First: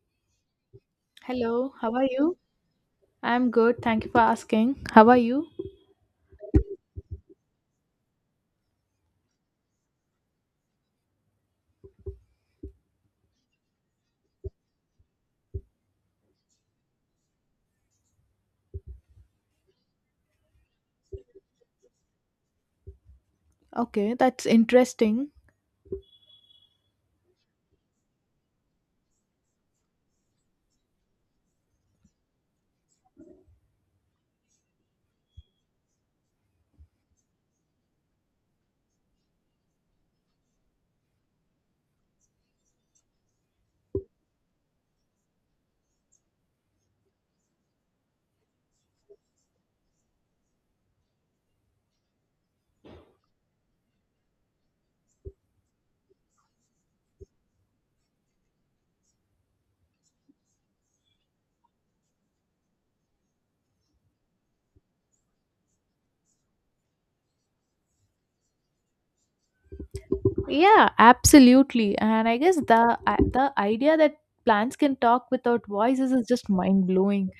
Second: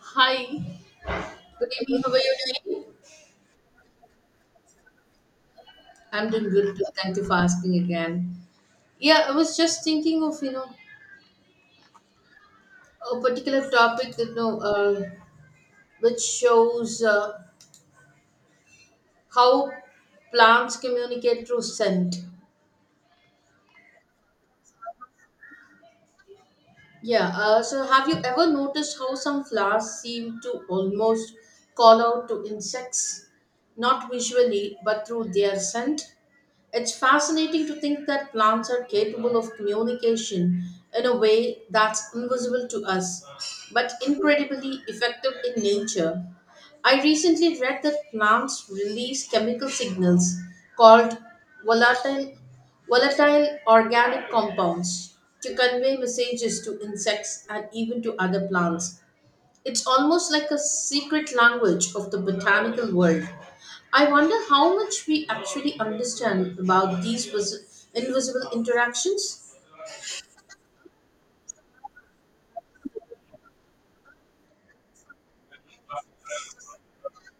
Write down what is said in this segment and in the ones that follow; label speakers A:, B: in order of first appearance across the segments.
A: Hi, good
B: Hello, how
A: evening.
B: are
A: How are you
B: you?
A: doing?
B: I'm good. Thank you for asking. How are you?
A: I'm doing good too. Thank you for asking again. Yeah, I was just thinking of a particular topic that which shows how plants communicate through scent.
B: Okay, that's interesting.
A: Yeah. So have you ever noticed how some flowers seem to almost call out to insects, not visually but through their scent? It's fascinating to think that plants are capable of communication in a way that's invisible to us, but incredibly effective in nature. I recently read that plants release chemical signals called volatile, volatile organic compounds to convey messages to insects and even to other plants. It's almost like a secret language of the botanical world. I wonder how much we actually understand about these invisible interactions.
B: Yeah, absolutely. And I guess the idea that plants can talk without voices is just mind blowing.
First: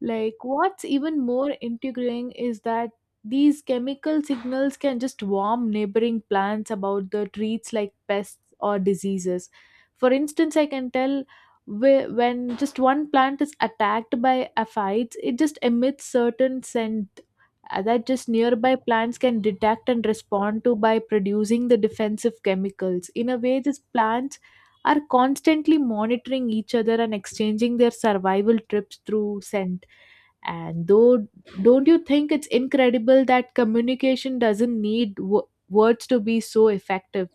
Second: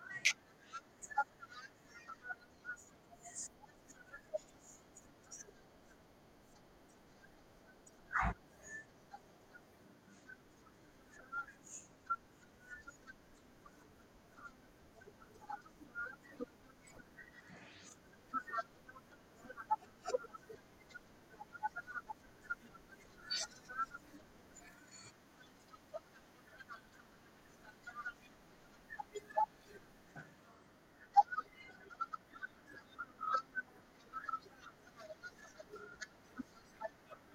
B: Like, what's even more intriguing is that these chemical signals can just warn neighboring plants about the treats like pests or diseases. For instance, I can tell when just one plant is attacked by aphids, it just emits certain scent that just nearby plants can detect and respond to by producing the defensive chemicals. In a way, these plants are constantly monitoring each other and exchanging their survival trips through scent. And though, don't you think it's incredible that communication doesn't need words to be so effective?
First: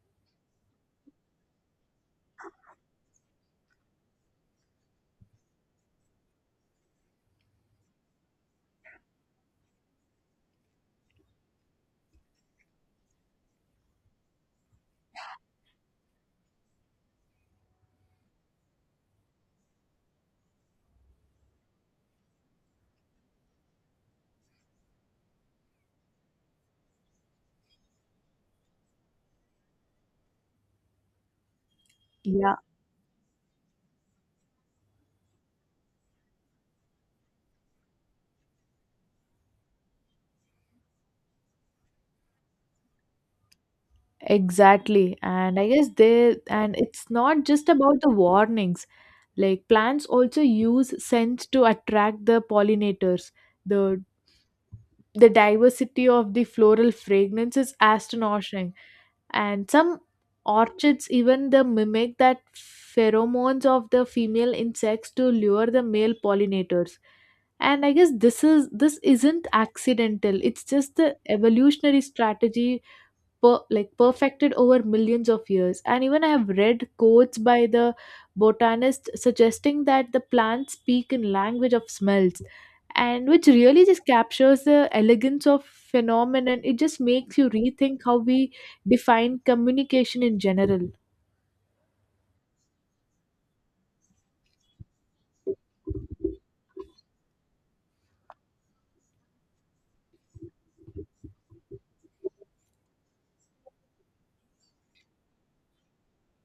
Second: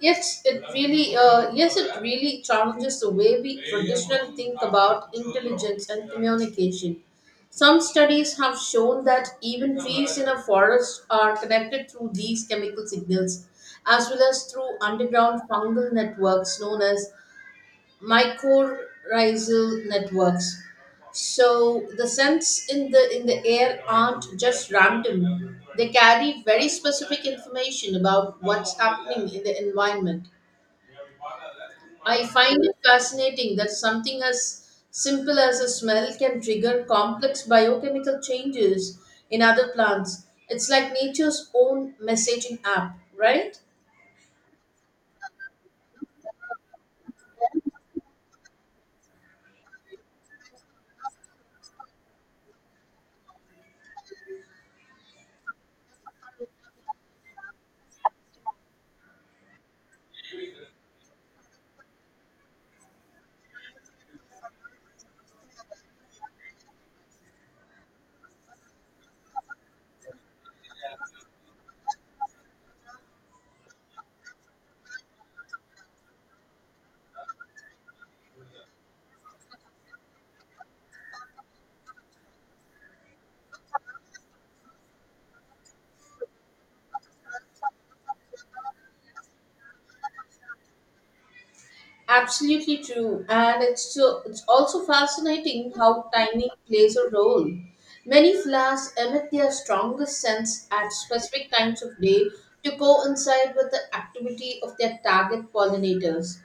A: Yes, it really challenges the way we traditionally think about intelligence and communication. Some studies have shown that even trees in a forest are connected through these chemical signals, as well as through underground fungal networks known as mycorrhizal networks. So the scents in the air aren't just random. They carry very specific information about what's happening in the environment. I
B: Yeah,
A: find it fascinating that something as simple as a smell can trigger complex biochemical changes in other plants. It's like nature's own messaging app, right?
B: exactly. And and it's not just about the warnings. Like plants also use scents to attract the pollinators. The the diversity of the floral fragrance is astonishing, and some orchids even the mimic that pheromones of the female insects to lure the male pollinators. And I guess this isn't accidental. It's just the evolutionary strategy like perfected over millions of years. And even I have read quotes by the botanist suggesting that the plants speak in language of smells, and which really just captures the elegance of phenomenon. It just makes you rethink how we define communication in general.
A: Absolutely true, and it's also fascinating how timing plays a role. Many flowers emit their strongest scents at specific times of day to coincide with the activity of their target pollinators.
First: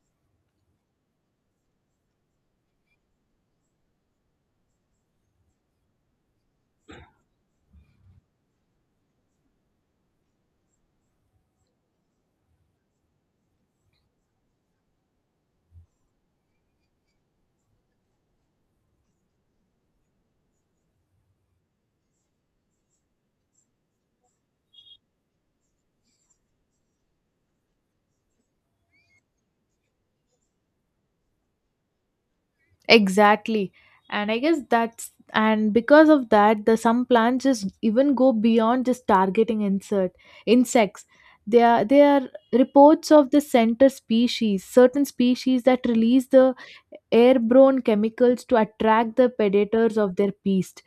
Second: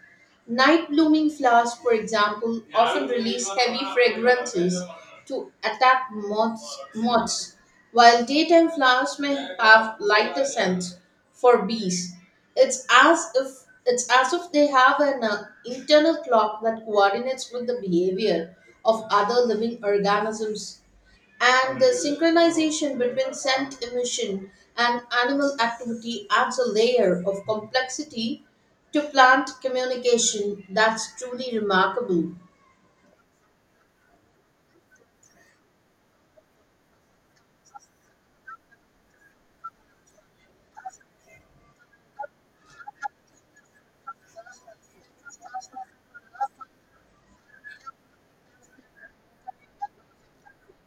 A: Night blooming flowers, for example, often release heavy fragrances to attack moths, while daytime flowers may have lighter scents for bees. It's as if they have an internal clock that coordinates with the behavior of other living organisms, and the synchronization between scent emission and animal activity adds a layer of complexity to plant communication that's truly remarkable.
B: Exactly. And I guess that's and because of that, the some plants just even go beyond just targeting insert insects. They are reports of the certain species that release the airborne chemicals to attract the predators of their beast,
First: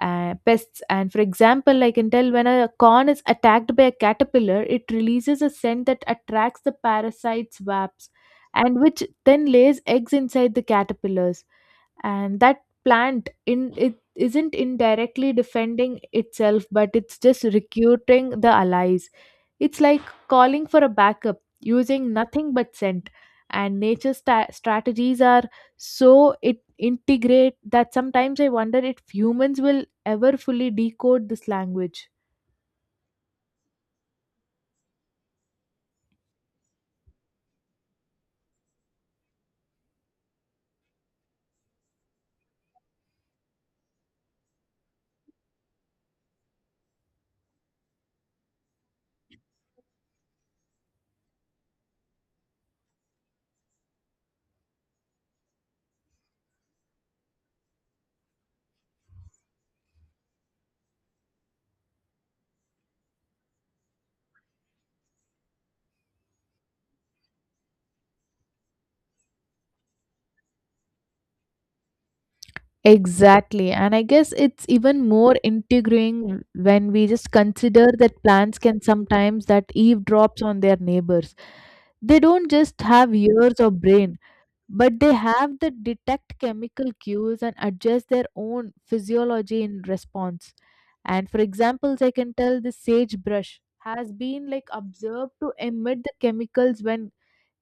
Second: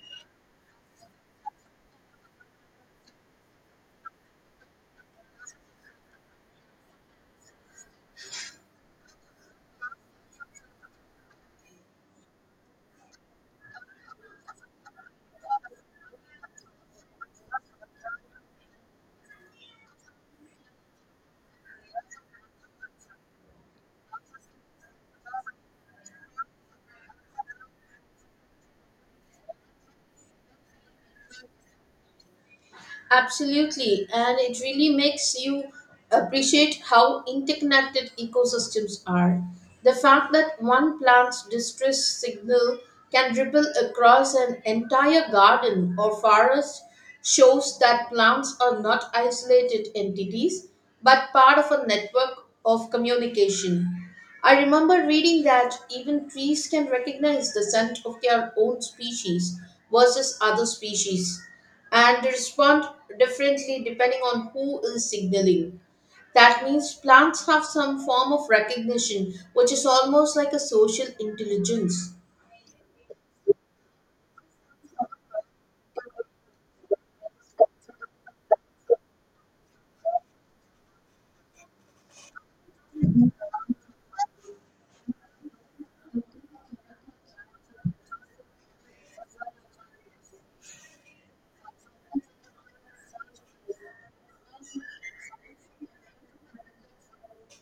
B: pests. And for example, I can tell when a corn is attacked by a caterpillar, it releases a scent that attracts the parasites' wasps, and which then lays eggs inside the caterpillars. And that plant in it isn't indirectly defending itself, but it's just recruiting the allies. It's like calling for a backup using nothing but scent. And nature strategies are so it integrate that sometimes I wonder if humans will ever fully decode this language.
A: Absolutely, and it really makes you appreciate how interconnected ecosystems are. The fact that one plant's distress signal can ripple across an entire garden or forest shows that plants are not isolated entities but part of a network of communication. I remember reading that even trees can recognize the scent of their own species versus other species, and they respond differently depending on who is signaling. That means plants have some form of recognition, which is almost like a social intelligence.
B: Exactly. And I guess it's even more intriguing when we just consider that plants can sometimes that eavesdrops on their neighbors. They don't just have ears or brain, but they have the detect chemical cues and adjust their own physiology in response. And for examples, I can tell the sagebrush has been like observed to emit the chemicals when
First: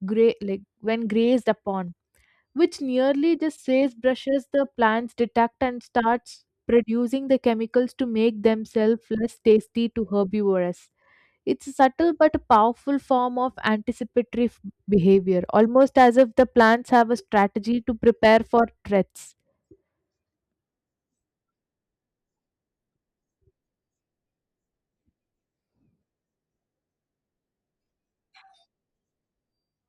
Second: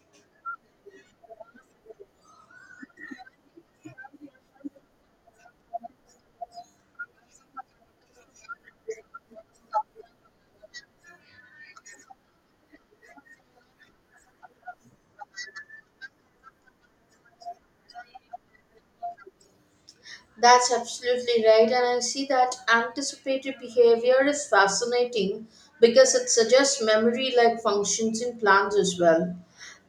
B: like when grazed upon, which nearly just says brushes the plants detect and starts producing the chemicals to make themselves less tasty to herbivores. It's a subtle but a powerful form of anticipatory behavior, almost as if the plants have a strategy to prepare for threats.
A: That's absolutely right, and I see that anticipatory behavior is fascinating because it suggests memory like functions in plants as well.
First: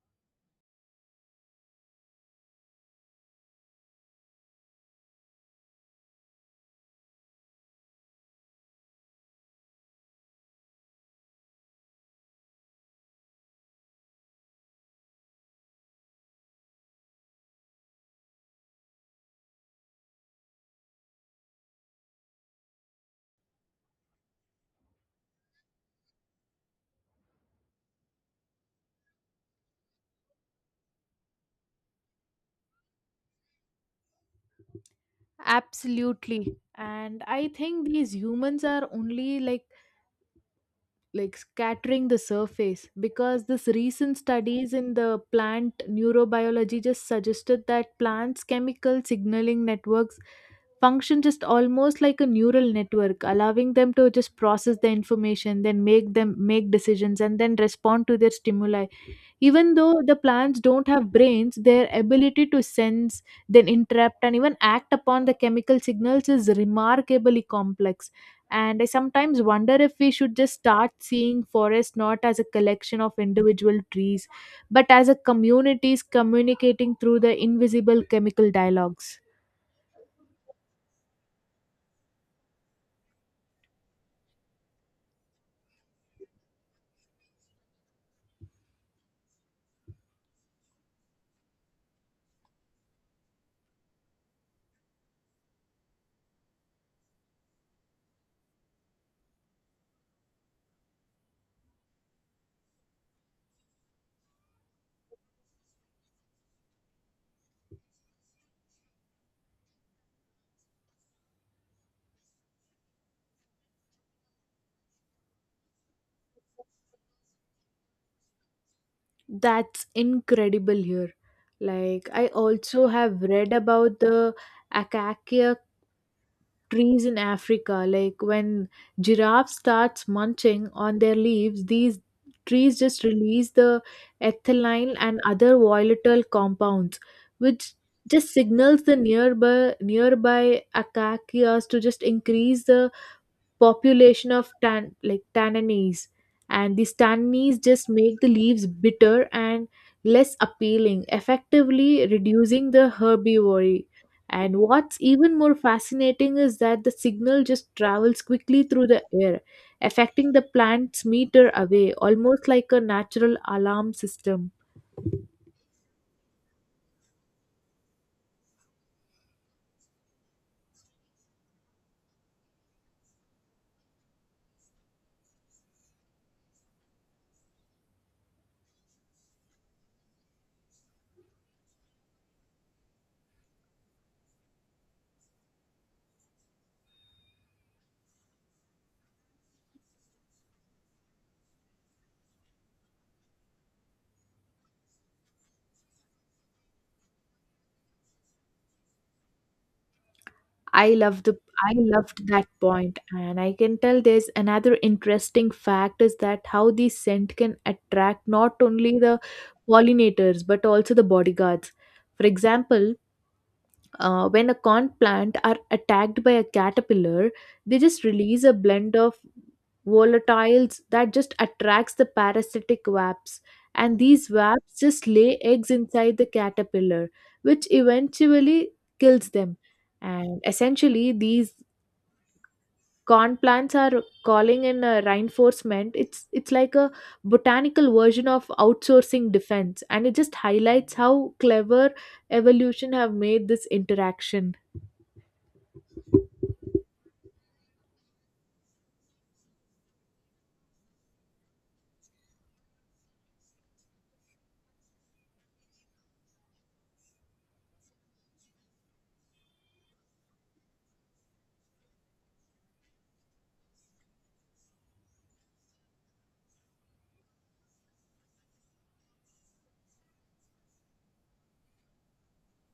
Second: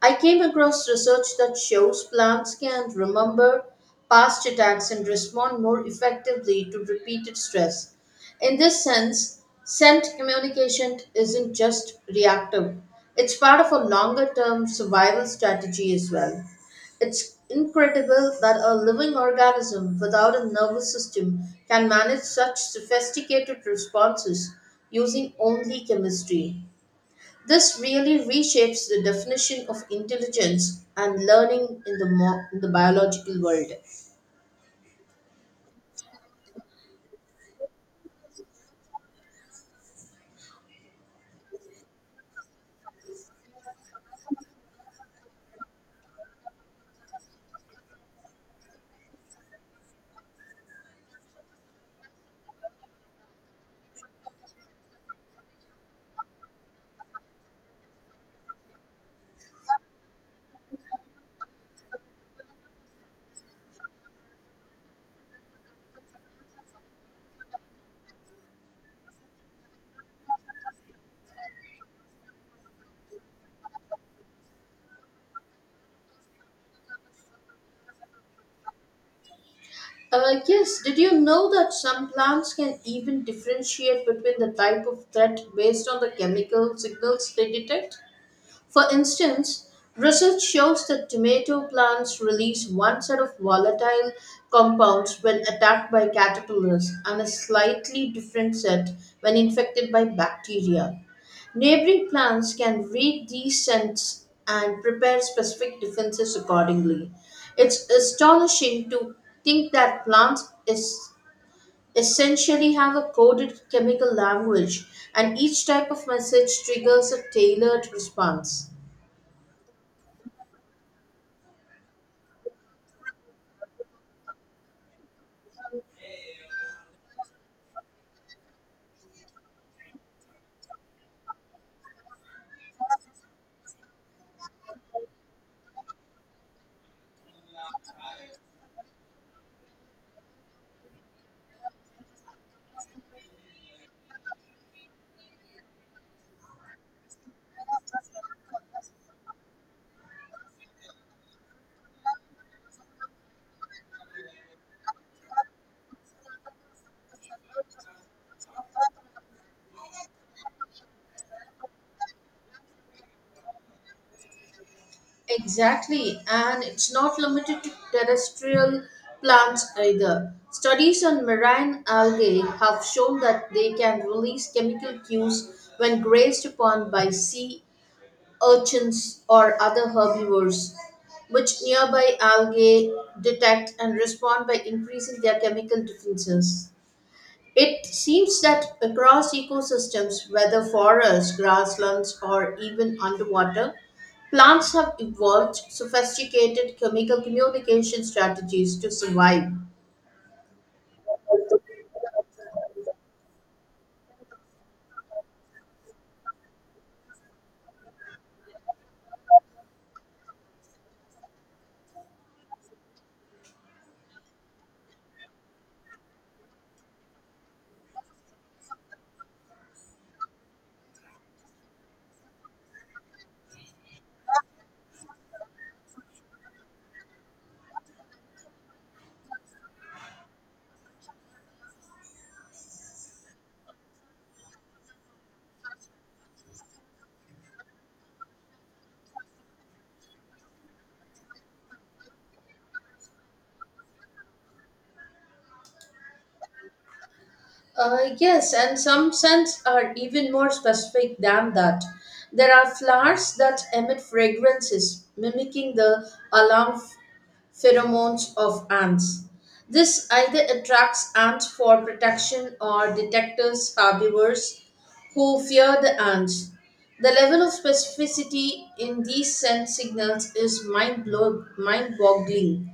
A: I came across research that shows plants can remember past attacks and respond more effectively to repeated stress. In this sense, scent communication isn't just reactive, it's part of a longer term survival strategy as well. It's incredible that a living organism without a nervous system can manage such sophisticated responses using only chemistry. This really reshapes the definition of intelligence and learning in in the biological world.
B: Absolutely. And I think these humans are only like scattering the surface because this recent studies in the plant neurobiology just suggested that plants chemical signaling networks function just almost like a neural network, allowing them to just process the information, then make them make decisions and then respond to their stimuli. Even though the plants don't have brains, their ability to sense, then interrupt, and even act upon the chemical signals is remarkably complex. And I sometimes wonder if we should just start seeing forests not as a collection of individual trees, but as a communities communicating through the invisible chemical dialogues.
A: Yes, did you know that some plants can even differentiate between the type of threat based on the chemical signals they detect? For instance, research shows that tomato plants release one set of volatile compounds when attacked by caterpillars and a slightly different set when infected by bacteria. Neighboring plants can read these scents and prepare specific defenses accordingly. It's astonishing to think that plants is essentially have a coded chemical language, and each type of message triggers a tailored response.
B: That's incredible here. Like I also have read about the Acacia trees in Africa. Like when giraffe starts munching on their leaves, these trees just release the ethylene and other volatile compounds, which just signals the nearby acacias to just increase the population of tan like tannins. And these tannins just make the leaves bitter and less appealing, effectively reducing the herbivory. And what's even more fascinating is that the signal just travels quickly through the air, affecting the plant's meter away, almost like a natural alarm system.
A: Exactly, and it's not limited to terrestrial plants either. Studies on marine algae have shown that they can release chemical cues when grazed upon by sea urchins or other herbivores, which nearby algae detect and respond by increasing their chemical defenses. It seems that across ecosystems, whether forests, grasslands, or even underwater, plants have evolved sophisticated chemical communication strategies to survive.
B: I love the I loved that point, and I can tell there's another interesting fact is that how the scent can attract not only the pollinators but also the bodyguards. For example, when a corn plant are attacked by a caterpillar, they just release a blend of volatiles that just attracts the parasitic wasps. And these wasps just lay eggs inside the caterpillar, which eventually kills them. And essentially, these corn plants are calling in a reinforcement. It's like a botanical version of outsourcing defense, and it just highlights how clever evolution have made this interaction.
A: Yes, and some scents are even more specific than that. There are flowers that emit fragrances, mimicking the alarm pheromones of ants. This either attracts ants for protection or detectors herbivores who fear the ants. The level of specificity in these scent signals is mind boggling.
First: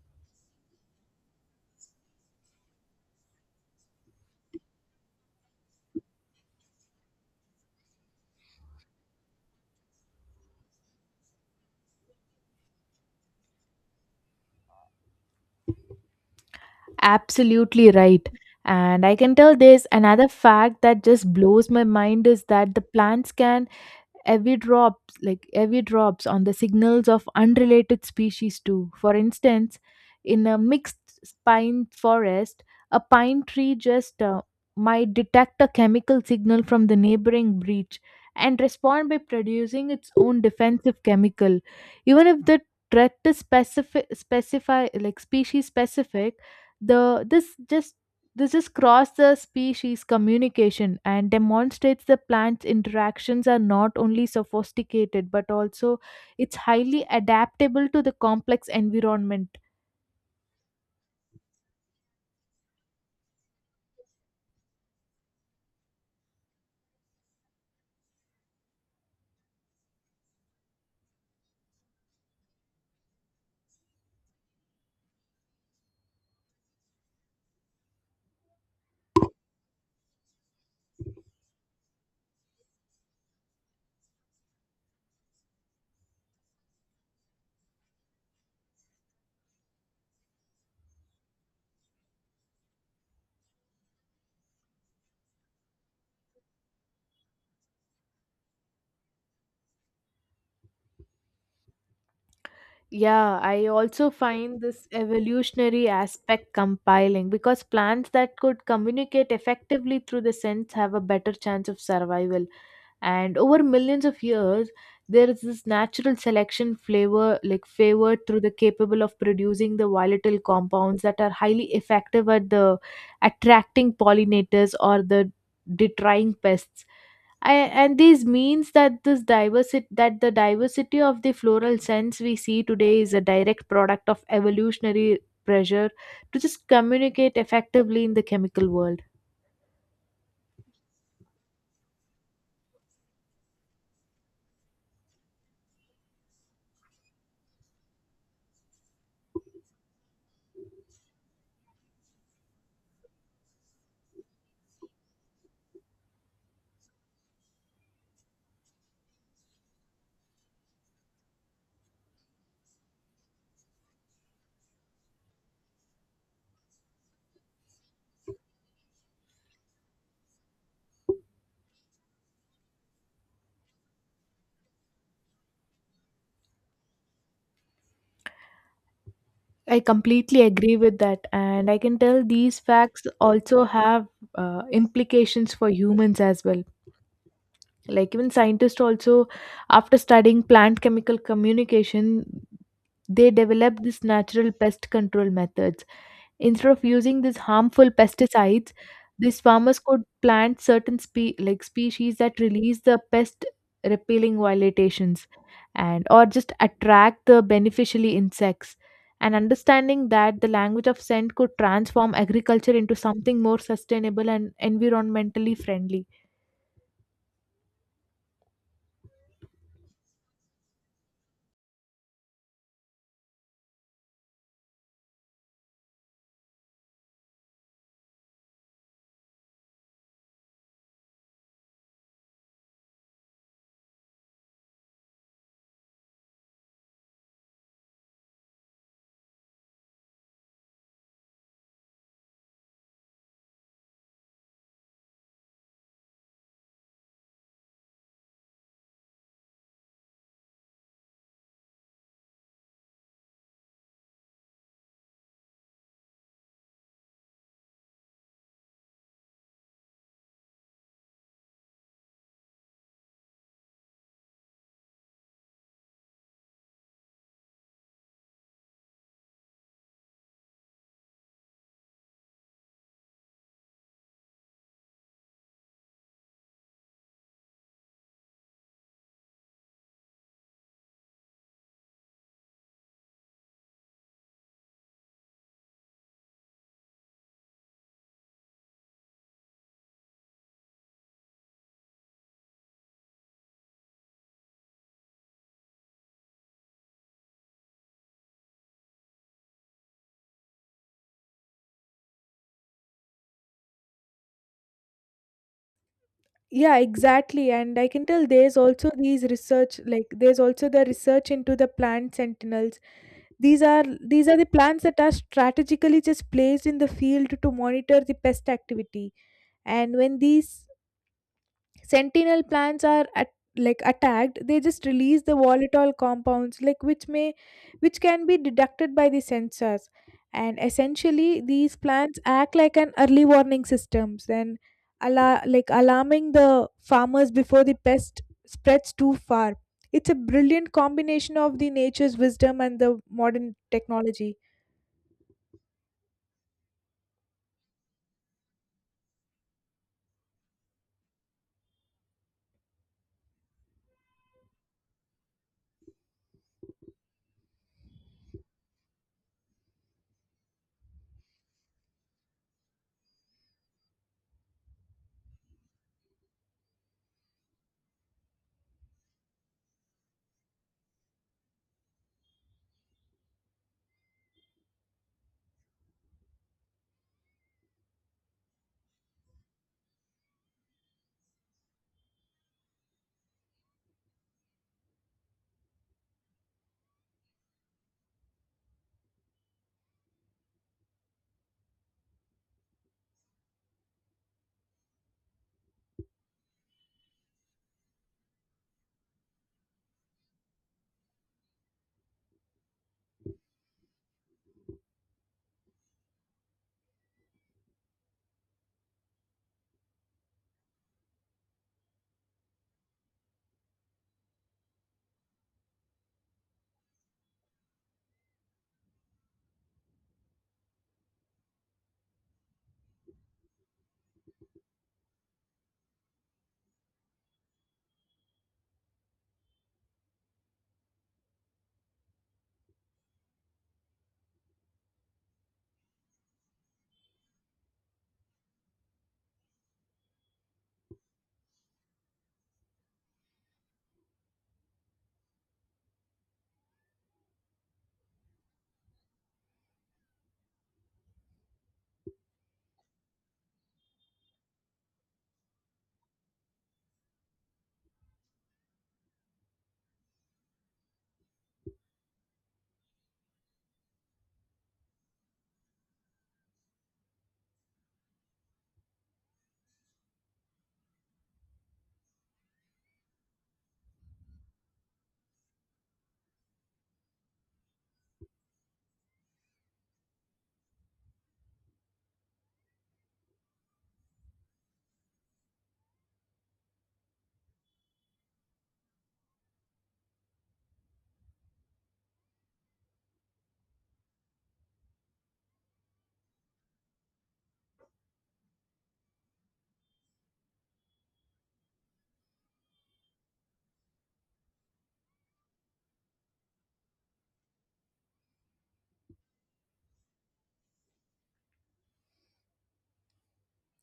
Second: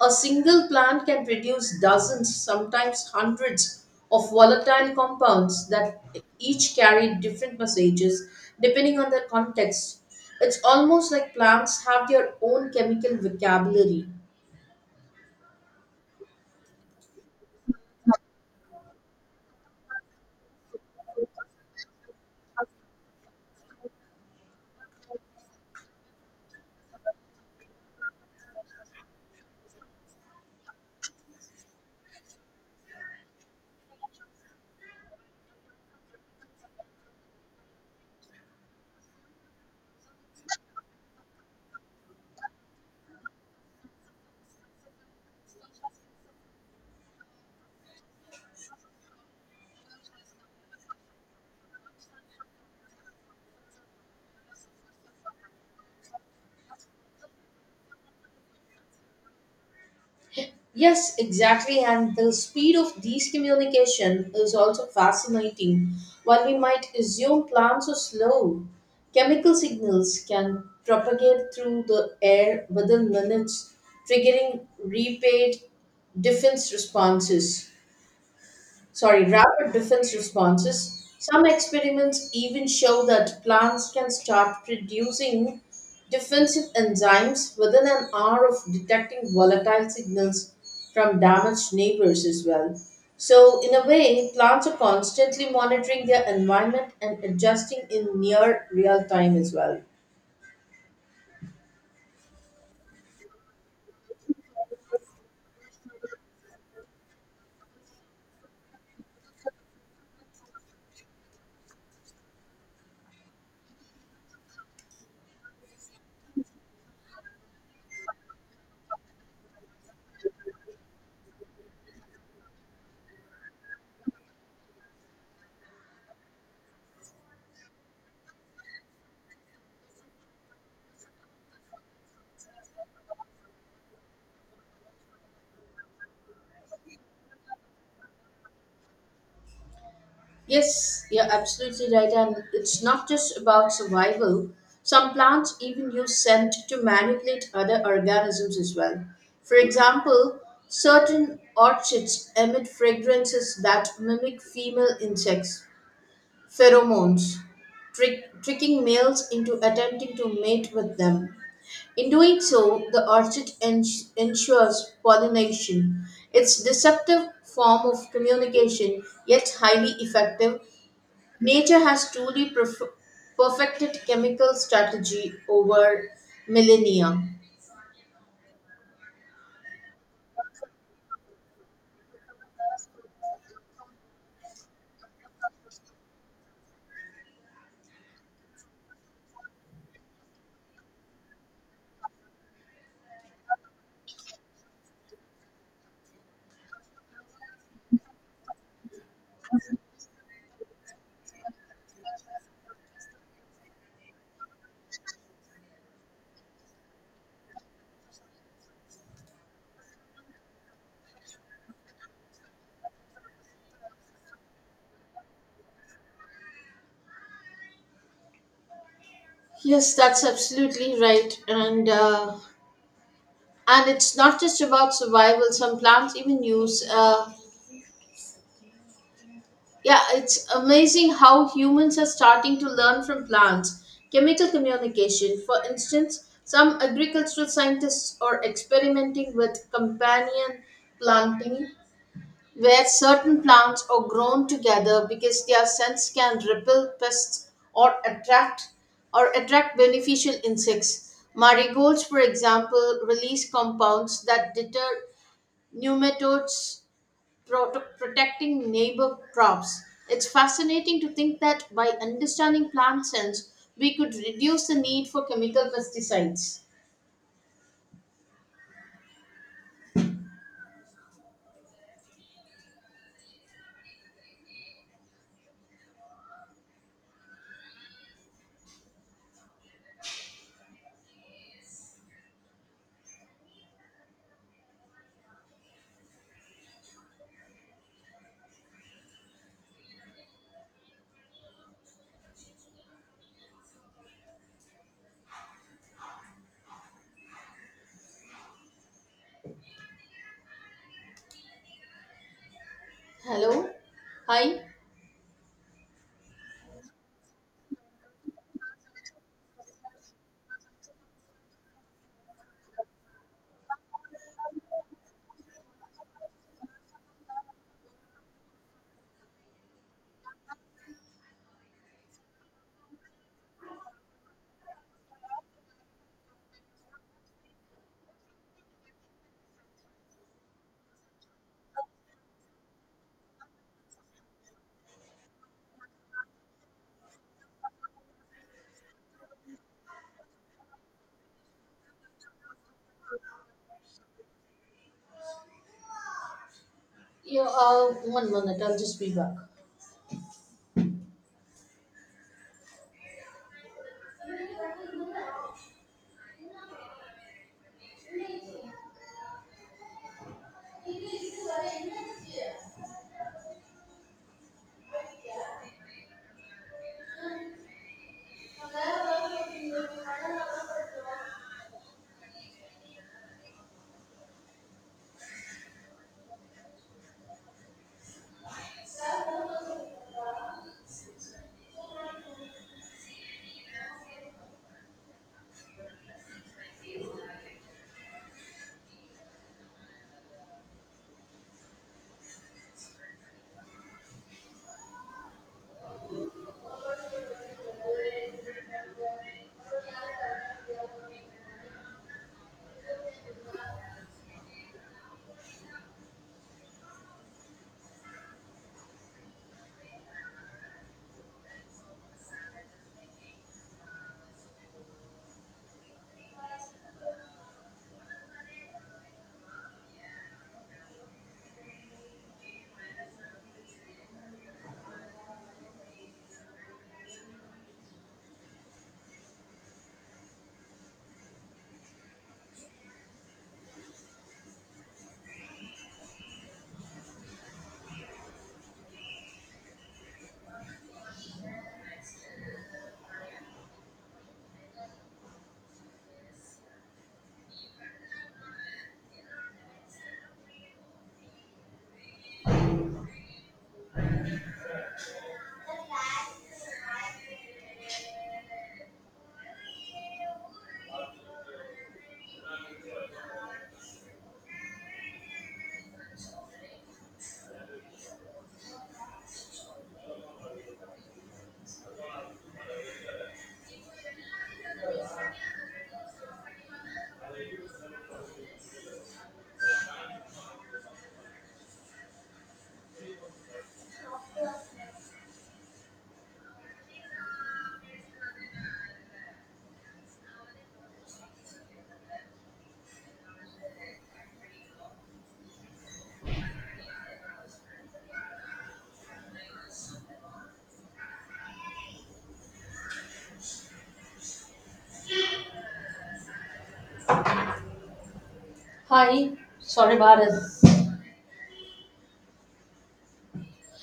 A: A single plant can produce dozens, sometimes hundreds, of volatile compounds that each carry different messages depending on their context. It's almost like plants have their own chemical vocabulary.
B: Absolutely right. And I can tell there's another fact that just blows my mind is that the plants can heavy drops like heavy drops on the signals of unrelated species too. For instance, in a mixed pine forest, a pine tree just might detect a chemical signal from the neighboring branch and respond by producing its own defensive chemical, even if the threat is specific specify like species specific. The this just this is cross the species communication and demonstrates the plant's interactions are not only sophisticated but also it's highly adaptable to the complex environment.
A: Yes, exactly. And the speed of these communication is also fascinating. While we might assume plants are slow, chemical signals can propagate through the air within minutes, triggering repeat defense responses, sorry, rapid defense responses. Some experiments even show that plants can start producing defensive enzymes within an hour of detecting volatile signals from damaged neighbors as well. So, in a way, plants are constantly monitoring their environment and adjusting in near real time as well.
B: Yeah, I also find this evolutionary aspect compiling because plants that could communicate effectively through the sense have a better chance of survival. And over millions of years, there is this natural selection flavor like favored through the capable of producing the volatile compounds that are highly effective at the attracting pollinators or the deterring pests. I and this means that this diversity that the diversity of the floral scents we see today is a direct product of evolutionary pressure to just communicate effectively in the chemical world.
A: Yes, you're absolutely right. And it's not just about survival. Some plants even use scent to manipulate other organisms as well. For example, certain orchids emit fragrances that mimic female insects, pheromones, tricking males into attempting to mate with them. In doing so, the orchid ensures pollination. Its deceptive form of communication, yet highly effective. Nature has truly perfected chemical strategy over millennia.
B: I completely agree with that. And I can tell these facts also have implications for humans as well. Like, even scientists also, after studying plant chemical communication, they developed this natural pest control methods. Instead of using these harmful pesticides, these farmers could plant certain like species that release the pest repelling violations and or just attract the beneficially insects. And understanding that the language of scent could transform agriculture into something more sustainable and environmentally friendly.
A: Yes, that's absolutely right, and it's not just about survival. Some plants even use. Yeah, it's amazing how humans are starting to learn from plants. Chemical communication, for instance, some agricultural scientists are experimenting with companion planting where certain plants are grown together because their scents can repel pests or attract beneficial insects. Marigolds, for example, release compounds that deter nematodes, protecting neighbor crops. It's fascinating to think that by understanding plant scents, we could reduce the need for chemical pesticides. Hello? Hi?
B: Yeah, exactly. And I can tell there's also like, there's also the research into the plant sentinels. These are these are the plants that are strategically just placed in the field to monitor the pest activity. And when these sentinel plants are like attacked, they just release the volatile compounds, which can be detected by the sensors. And essentially, these plants act like an early warning systems and like alarming the farmers before the pest spreads too far. It's a brilliant combination of the nature's wisdom and the modern technology.
A: Yeah, one minute, I'll just be back.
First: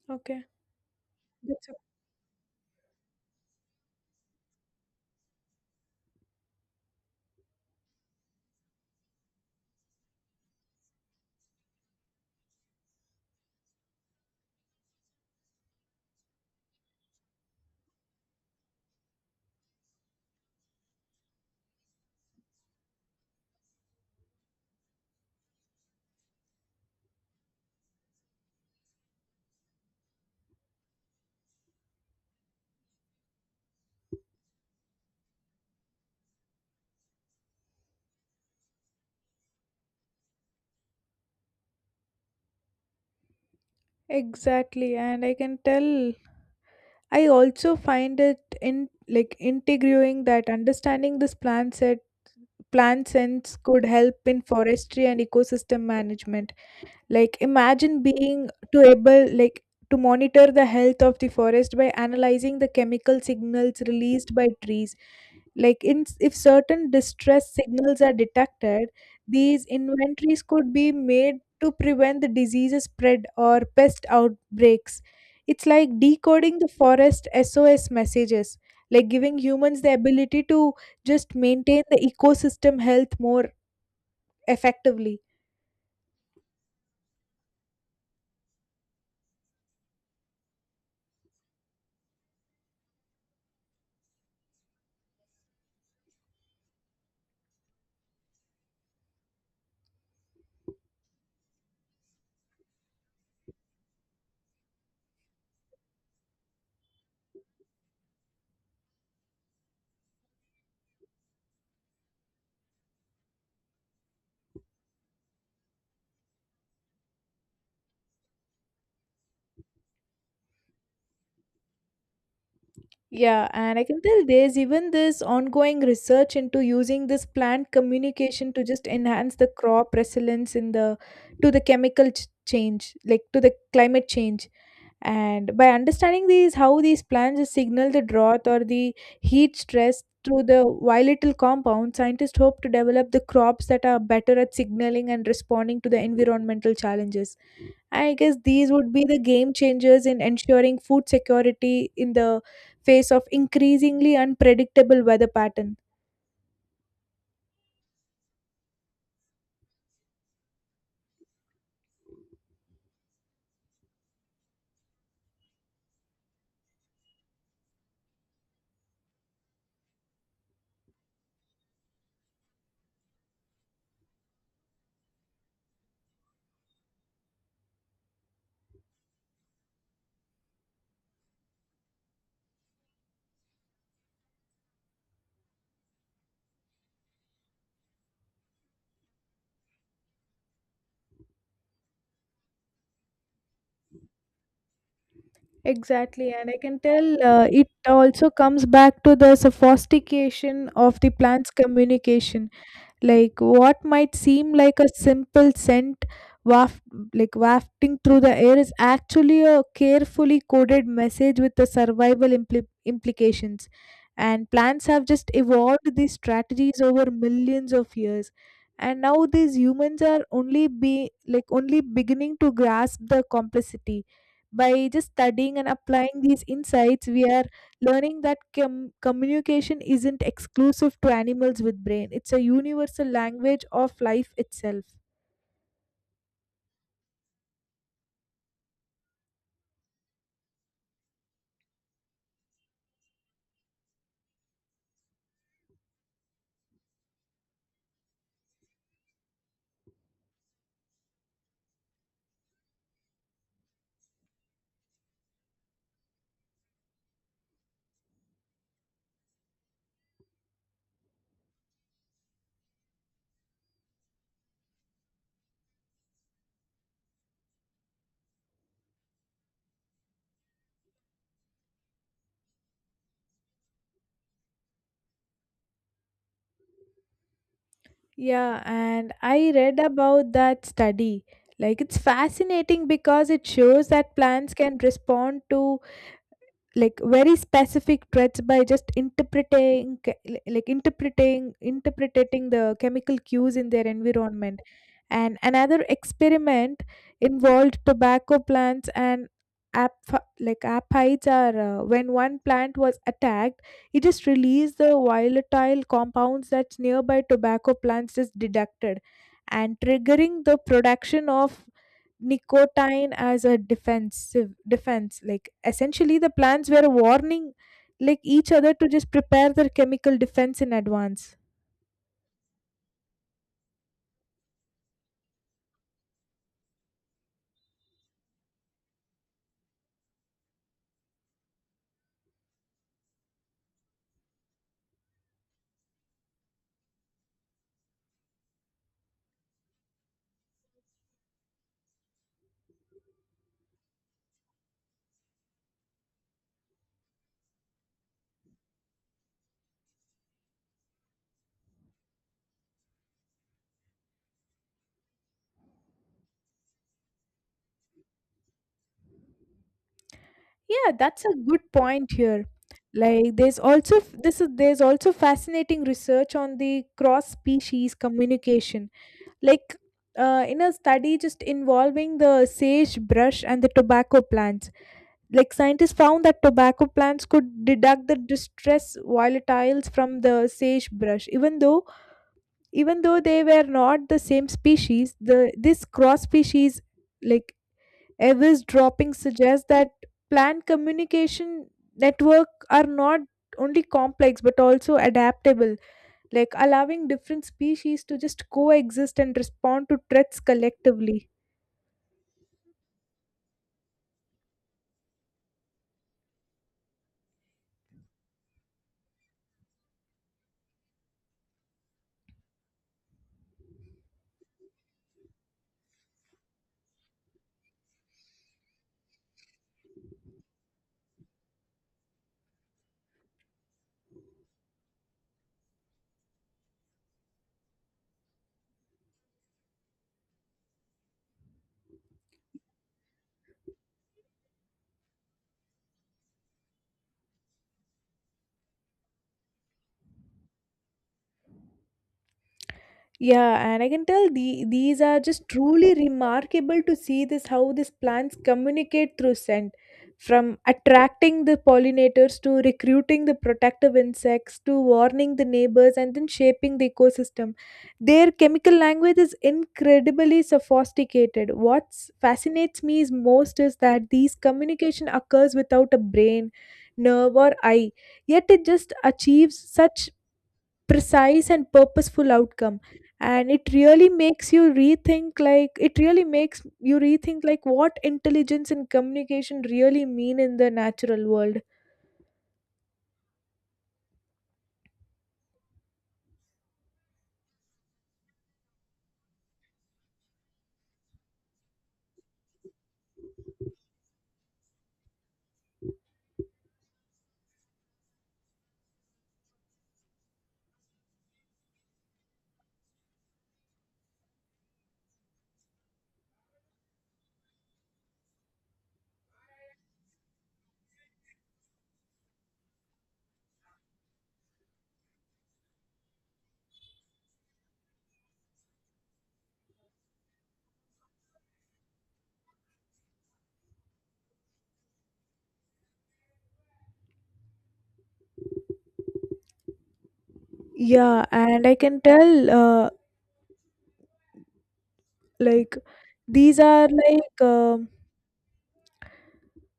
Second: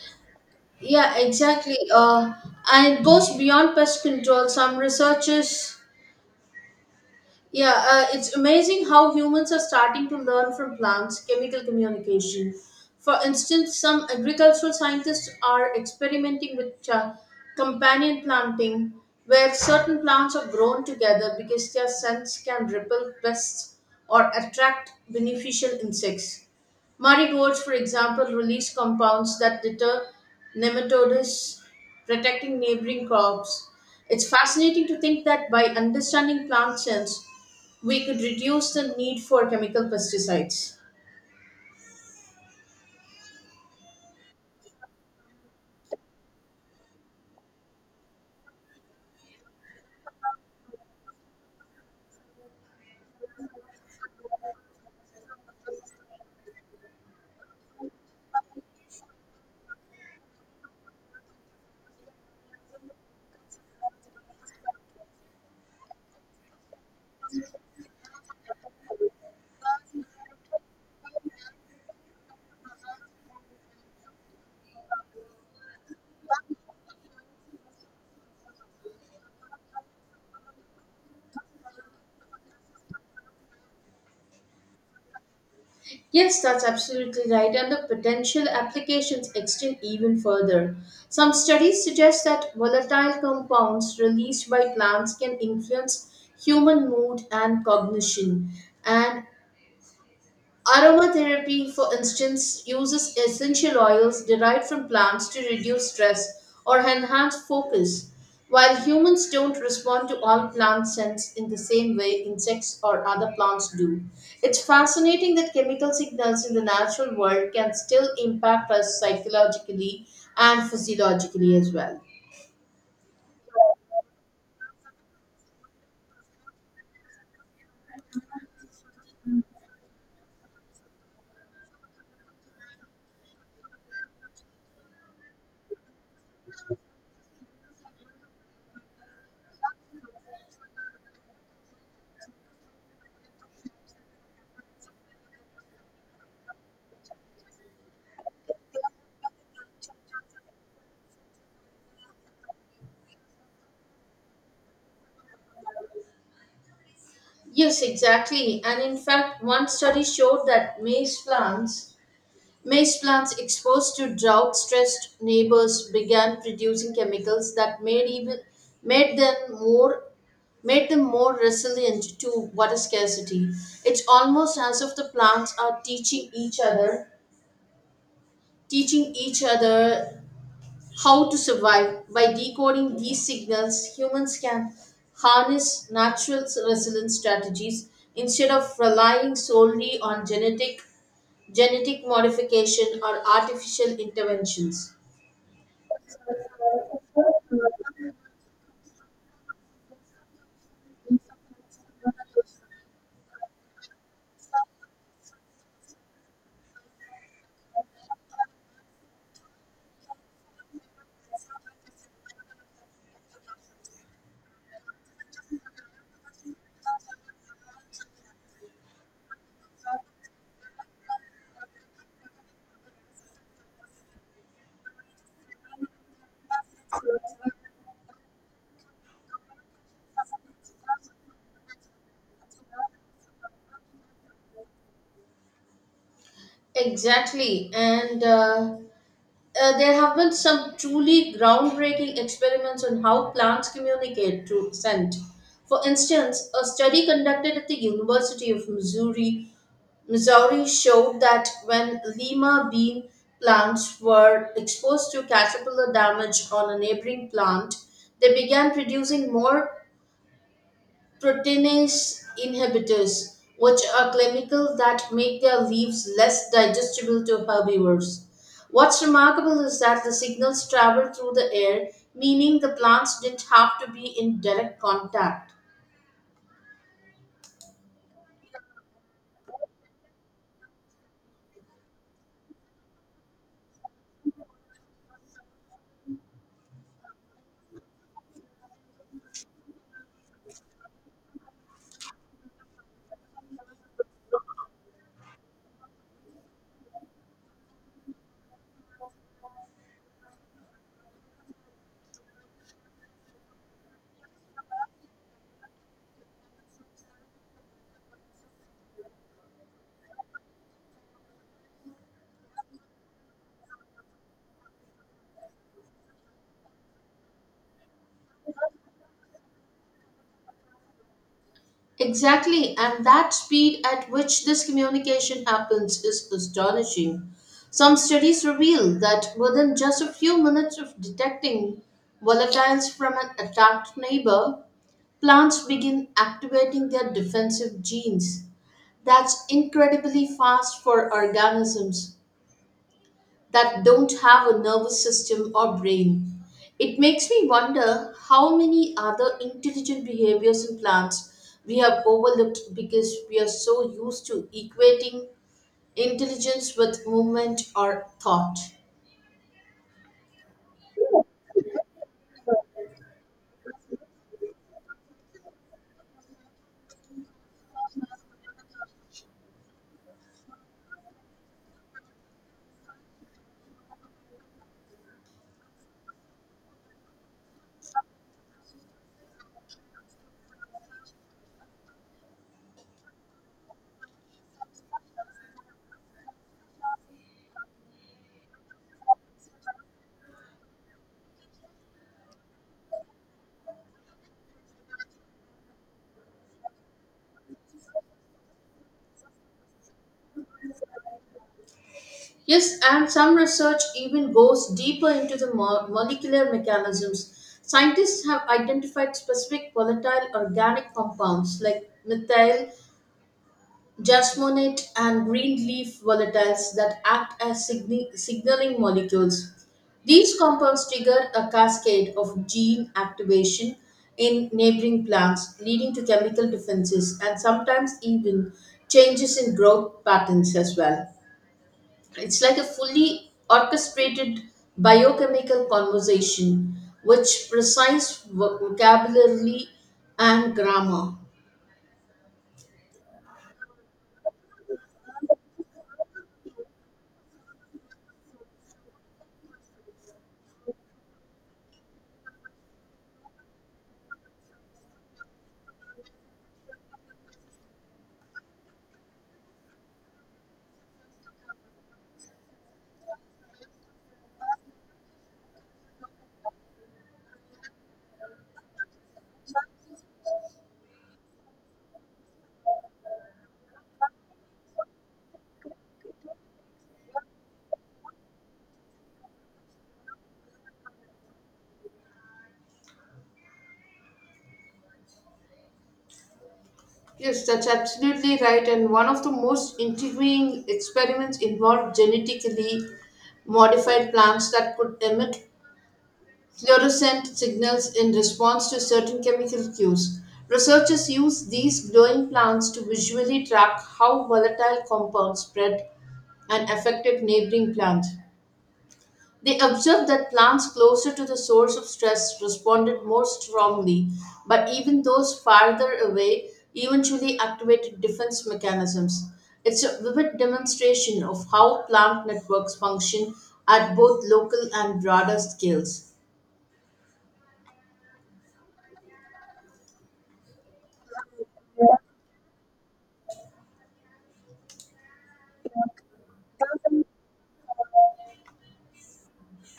B: Okay.
A: Yeah,
B: That's a-
A: exactly. And it goes beyond pest control. Some researchers yeah, it's amazing how humans are starting to learn from plants' chemical communication. For instance, some agricultural scientists are experimenting with companion planting, where certain plants are grown together because their scents can repel pests or attract beneficial insects. Marigolds, for example, release compounds that deter nematodes, protecting neighboring crops. It's fascinating to think that by understanding plant sense, we could reduce the need for chemical pesticides.
B: exactly. And I can tell I also find it in like integrating that understanding this plant set plant sense could help in forestry and ecosystem management. Like imagine being to able like to monitor the health of the forest by analyzing the chemical signals released by trees. Like in if certain distress signals are detected, these inventories could be made to prevent the disease spread or pest outbreaks. It's like decoding the forest SOS messages, like giving humans the ability to just maintain the ecosystem health more effectively.
A: Yes, that's absolutely right, and the potential applications extend even further. Some studies suggest that volatile compounds released by plants can influence human mood and cognition, and aromatherapy, for instance, uses essential oils derived from plants to reduce stress or enhance focus. While humans don't respond to all plant scents in the same way insects or other plants do, it's fascinating that chemical signals in the natural world can still impact us psychologically and physiologically as well.
B: Yeah, and I can tell there's even this ongoing research into using this plant communication to just enhance the crop resilience in the to the change, like to the climate change. And by understanding these, how these plants just signal the drought or the heat stress through the volatile compound, scientists hope to develop the crops that are better at signaling and responding to the environmental challenges. I guess these would be the game changers in ensuring food security in the face of increasingly unpredictable weather pattern.
A: Yes, exactly. And in fact, one study showed that maize plants exposed to drought stressed neighbors began producing chemicals that made them more made them more resilient to water scarcity. It's almost as if the plants are teaching each other how to survive. By decoding these signals, humans can harness natural resilience strategies instead of relying solely on genetic modification or artificial interventions.
B: Exactly, and I can tell it also comes back to the sophistication of the plant's communication. Like what might seem like a simple scent waft like wafting through the air is actually a carefully coded message with the survival implications. And plants have just evolved these strategies over millions of years, and now these humans are only be like only beginning to grasp the complexity. By just studying and applying these insights, we are learning that communication isn't exclusive to animals with brain. It's a universal language of life itself.
A: Exactly, and there have been some truly groundbreaking experiments on how plants communicate through scent. For instance, a study conducted at the University of Missouri showed that when lima bean plants were exposed to caterpillar damage on a neighboring plant, they began producing more proteinase inhibitors, which are chemicals that make their leaves less digestible to herbivores. What's remarkable is that the signals travel through the air, meaning the plants didn't have to be in direct contact.
B: Yeah, and I read about that study. Like it's fascinating because it shows that plants can respond to like very specific threats by just like interpreting the chemical cues in their environment. And another experiment involved tobacco plants and like aphids are when one plant was attacked, it just released the volatile compounds that nearby tobacco plants just deducted and triggering the production of nicotine as a defensive defense. Like essentially the plants were warning like each other to just prepare their chemical defense in advance.
A: Exactly, and that speed at which this communication happens is astonishing. Some studies reveal that within just a few minutes of detecting volatiles from an attacked neighbor, plants begin activating their defensive genes. That's incredibly fast for organisms that don't have a nervous system or brain. It makes me wonder how many other intelligent behaviors in plants we have overlooked because we are so used to equating intelligence with movement or thought.
B: Yeah, that's a good point here. Like there's also f- this is there's also fascinating research on the cross species communication. Like in a study just involving the sagebrush and the tobacco plants. Like scientists found that tobacco plants could deduct the distress volatiles from the sagebrush, even though they were not the same species. The this cross species like Avis dropping suggests that planned communication network are not only complex but also adaptable, like allowing different species to just coexist and respond to threats collectively.
A: Yes, and some research even goes deeper into the molecular mechanisms. Scientists have identified specific volatile organic compounds like methyl jasmonate and green leaf volatiles that act as signaling molecules. These compounds trigger a cascade of gene activation in neighboring plants, leading to chemical defenses and sometimes even changes in growth patterns as well. It's like a fully orchestrated biochemical conversation, which precise vocabulary and grammar.
B: Yeah, and I can tell these are just truly remarkable to see this how these plants communicate through scent, from attracting the pollinators to recruiting the protective insects to warning the neighbors and then shaping the ecosystem. Their chemical language is incredibly sophisticated. What fascinates me is most is that these communication occurs without a brain, nerve or eye, yet it just achieves such precise and purposeful outcome. And it really makes you rethink like what intelligence and communication really mean in the natural world.
A: Yes, that's absolutely right. And one of the most intriguing experiments involved genetically modified plants that could emit fluorescent signals in response to certain chemical cues. Researchers used these glowing plants to visually track how volatile compounds spread and affected neighboring plants. They observed that plants closer to the source of stress responded more strongly, but even those farther away eventually activated defense mechanisms. It's a vivid demonstration of how plant networks function at both local and broader scales.
B: Yeah, and I can tell like these are like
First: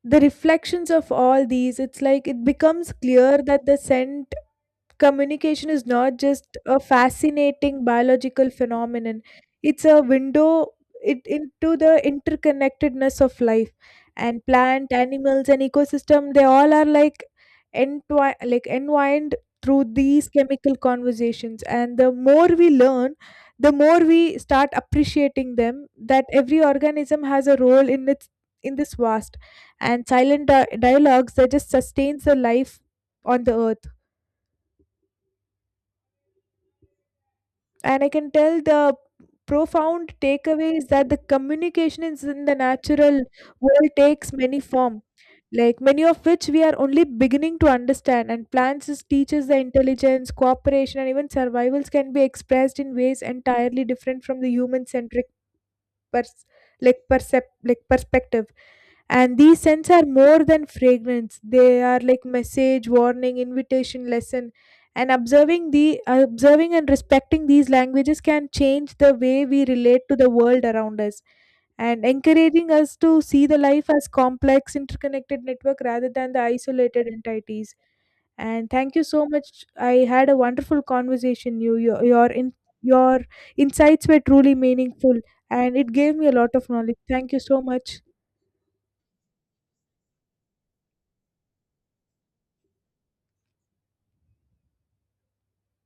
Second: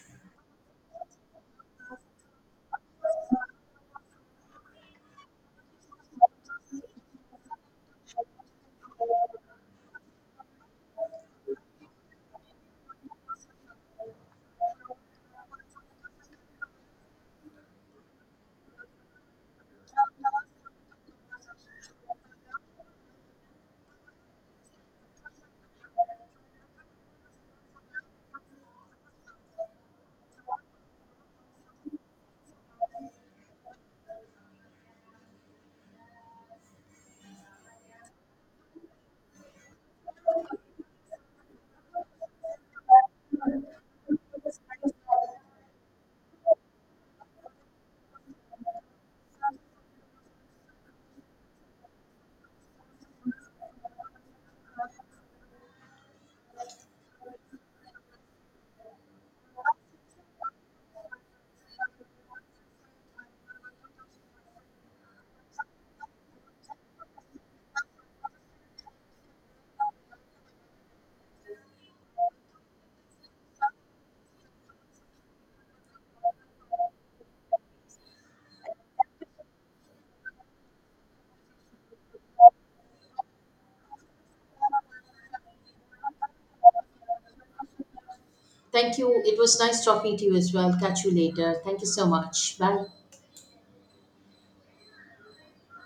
B: the reflections of all these. It's like it becomes clear that the scent communication is not just a fascinating biological phenomenon. It's a into the interconnectedness of life. And plant animals and ecosystem they all are like entwined through these chemical conversations. And the more we learn, the more we start appreciating them that every organism has a role in its in this vast and silent dialogues that just sustains the life on the earth. And I can tell the profound takeaway is that the communication is in the natural world takes many form, like many of which we are only beginning to understand. And plants teaches the intelligence cooperation and even survivals can be expressed in ways entirely different from the human centric pers- like perspective. And these scents are more than fragrance. They are like message warning invitation lesson. And observing and respecting these languages can change the way we relate to the world around us, and encouraging us to see the life as complex interconnected network rather than the isolated entities. And thank you so much. I had a wonderful conversation. Your insights were truly meaningful, and it gave me a lot of knowledge. Thank you so much.
A: Thank you. It was nice talking to you as well. Catch you later. Thank you so much. Bye.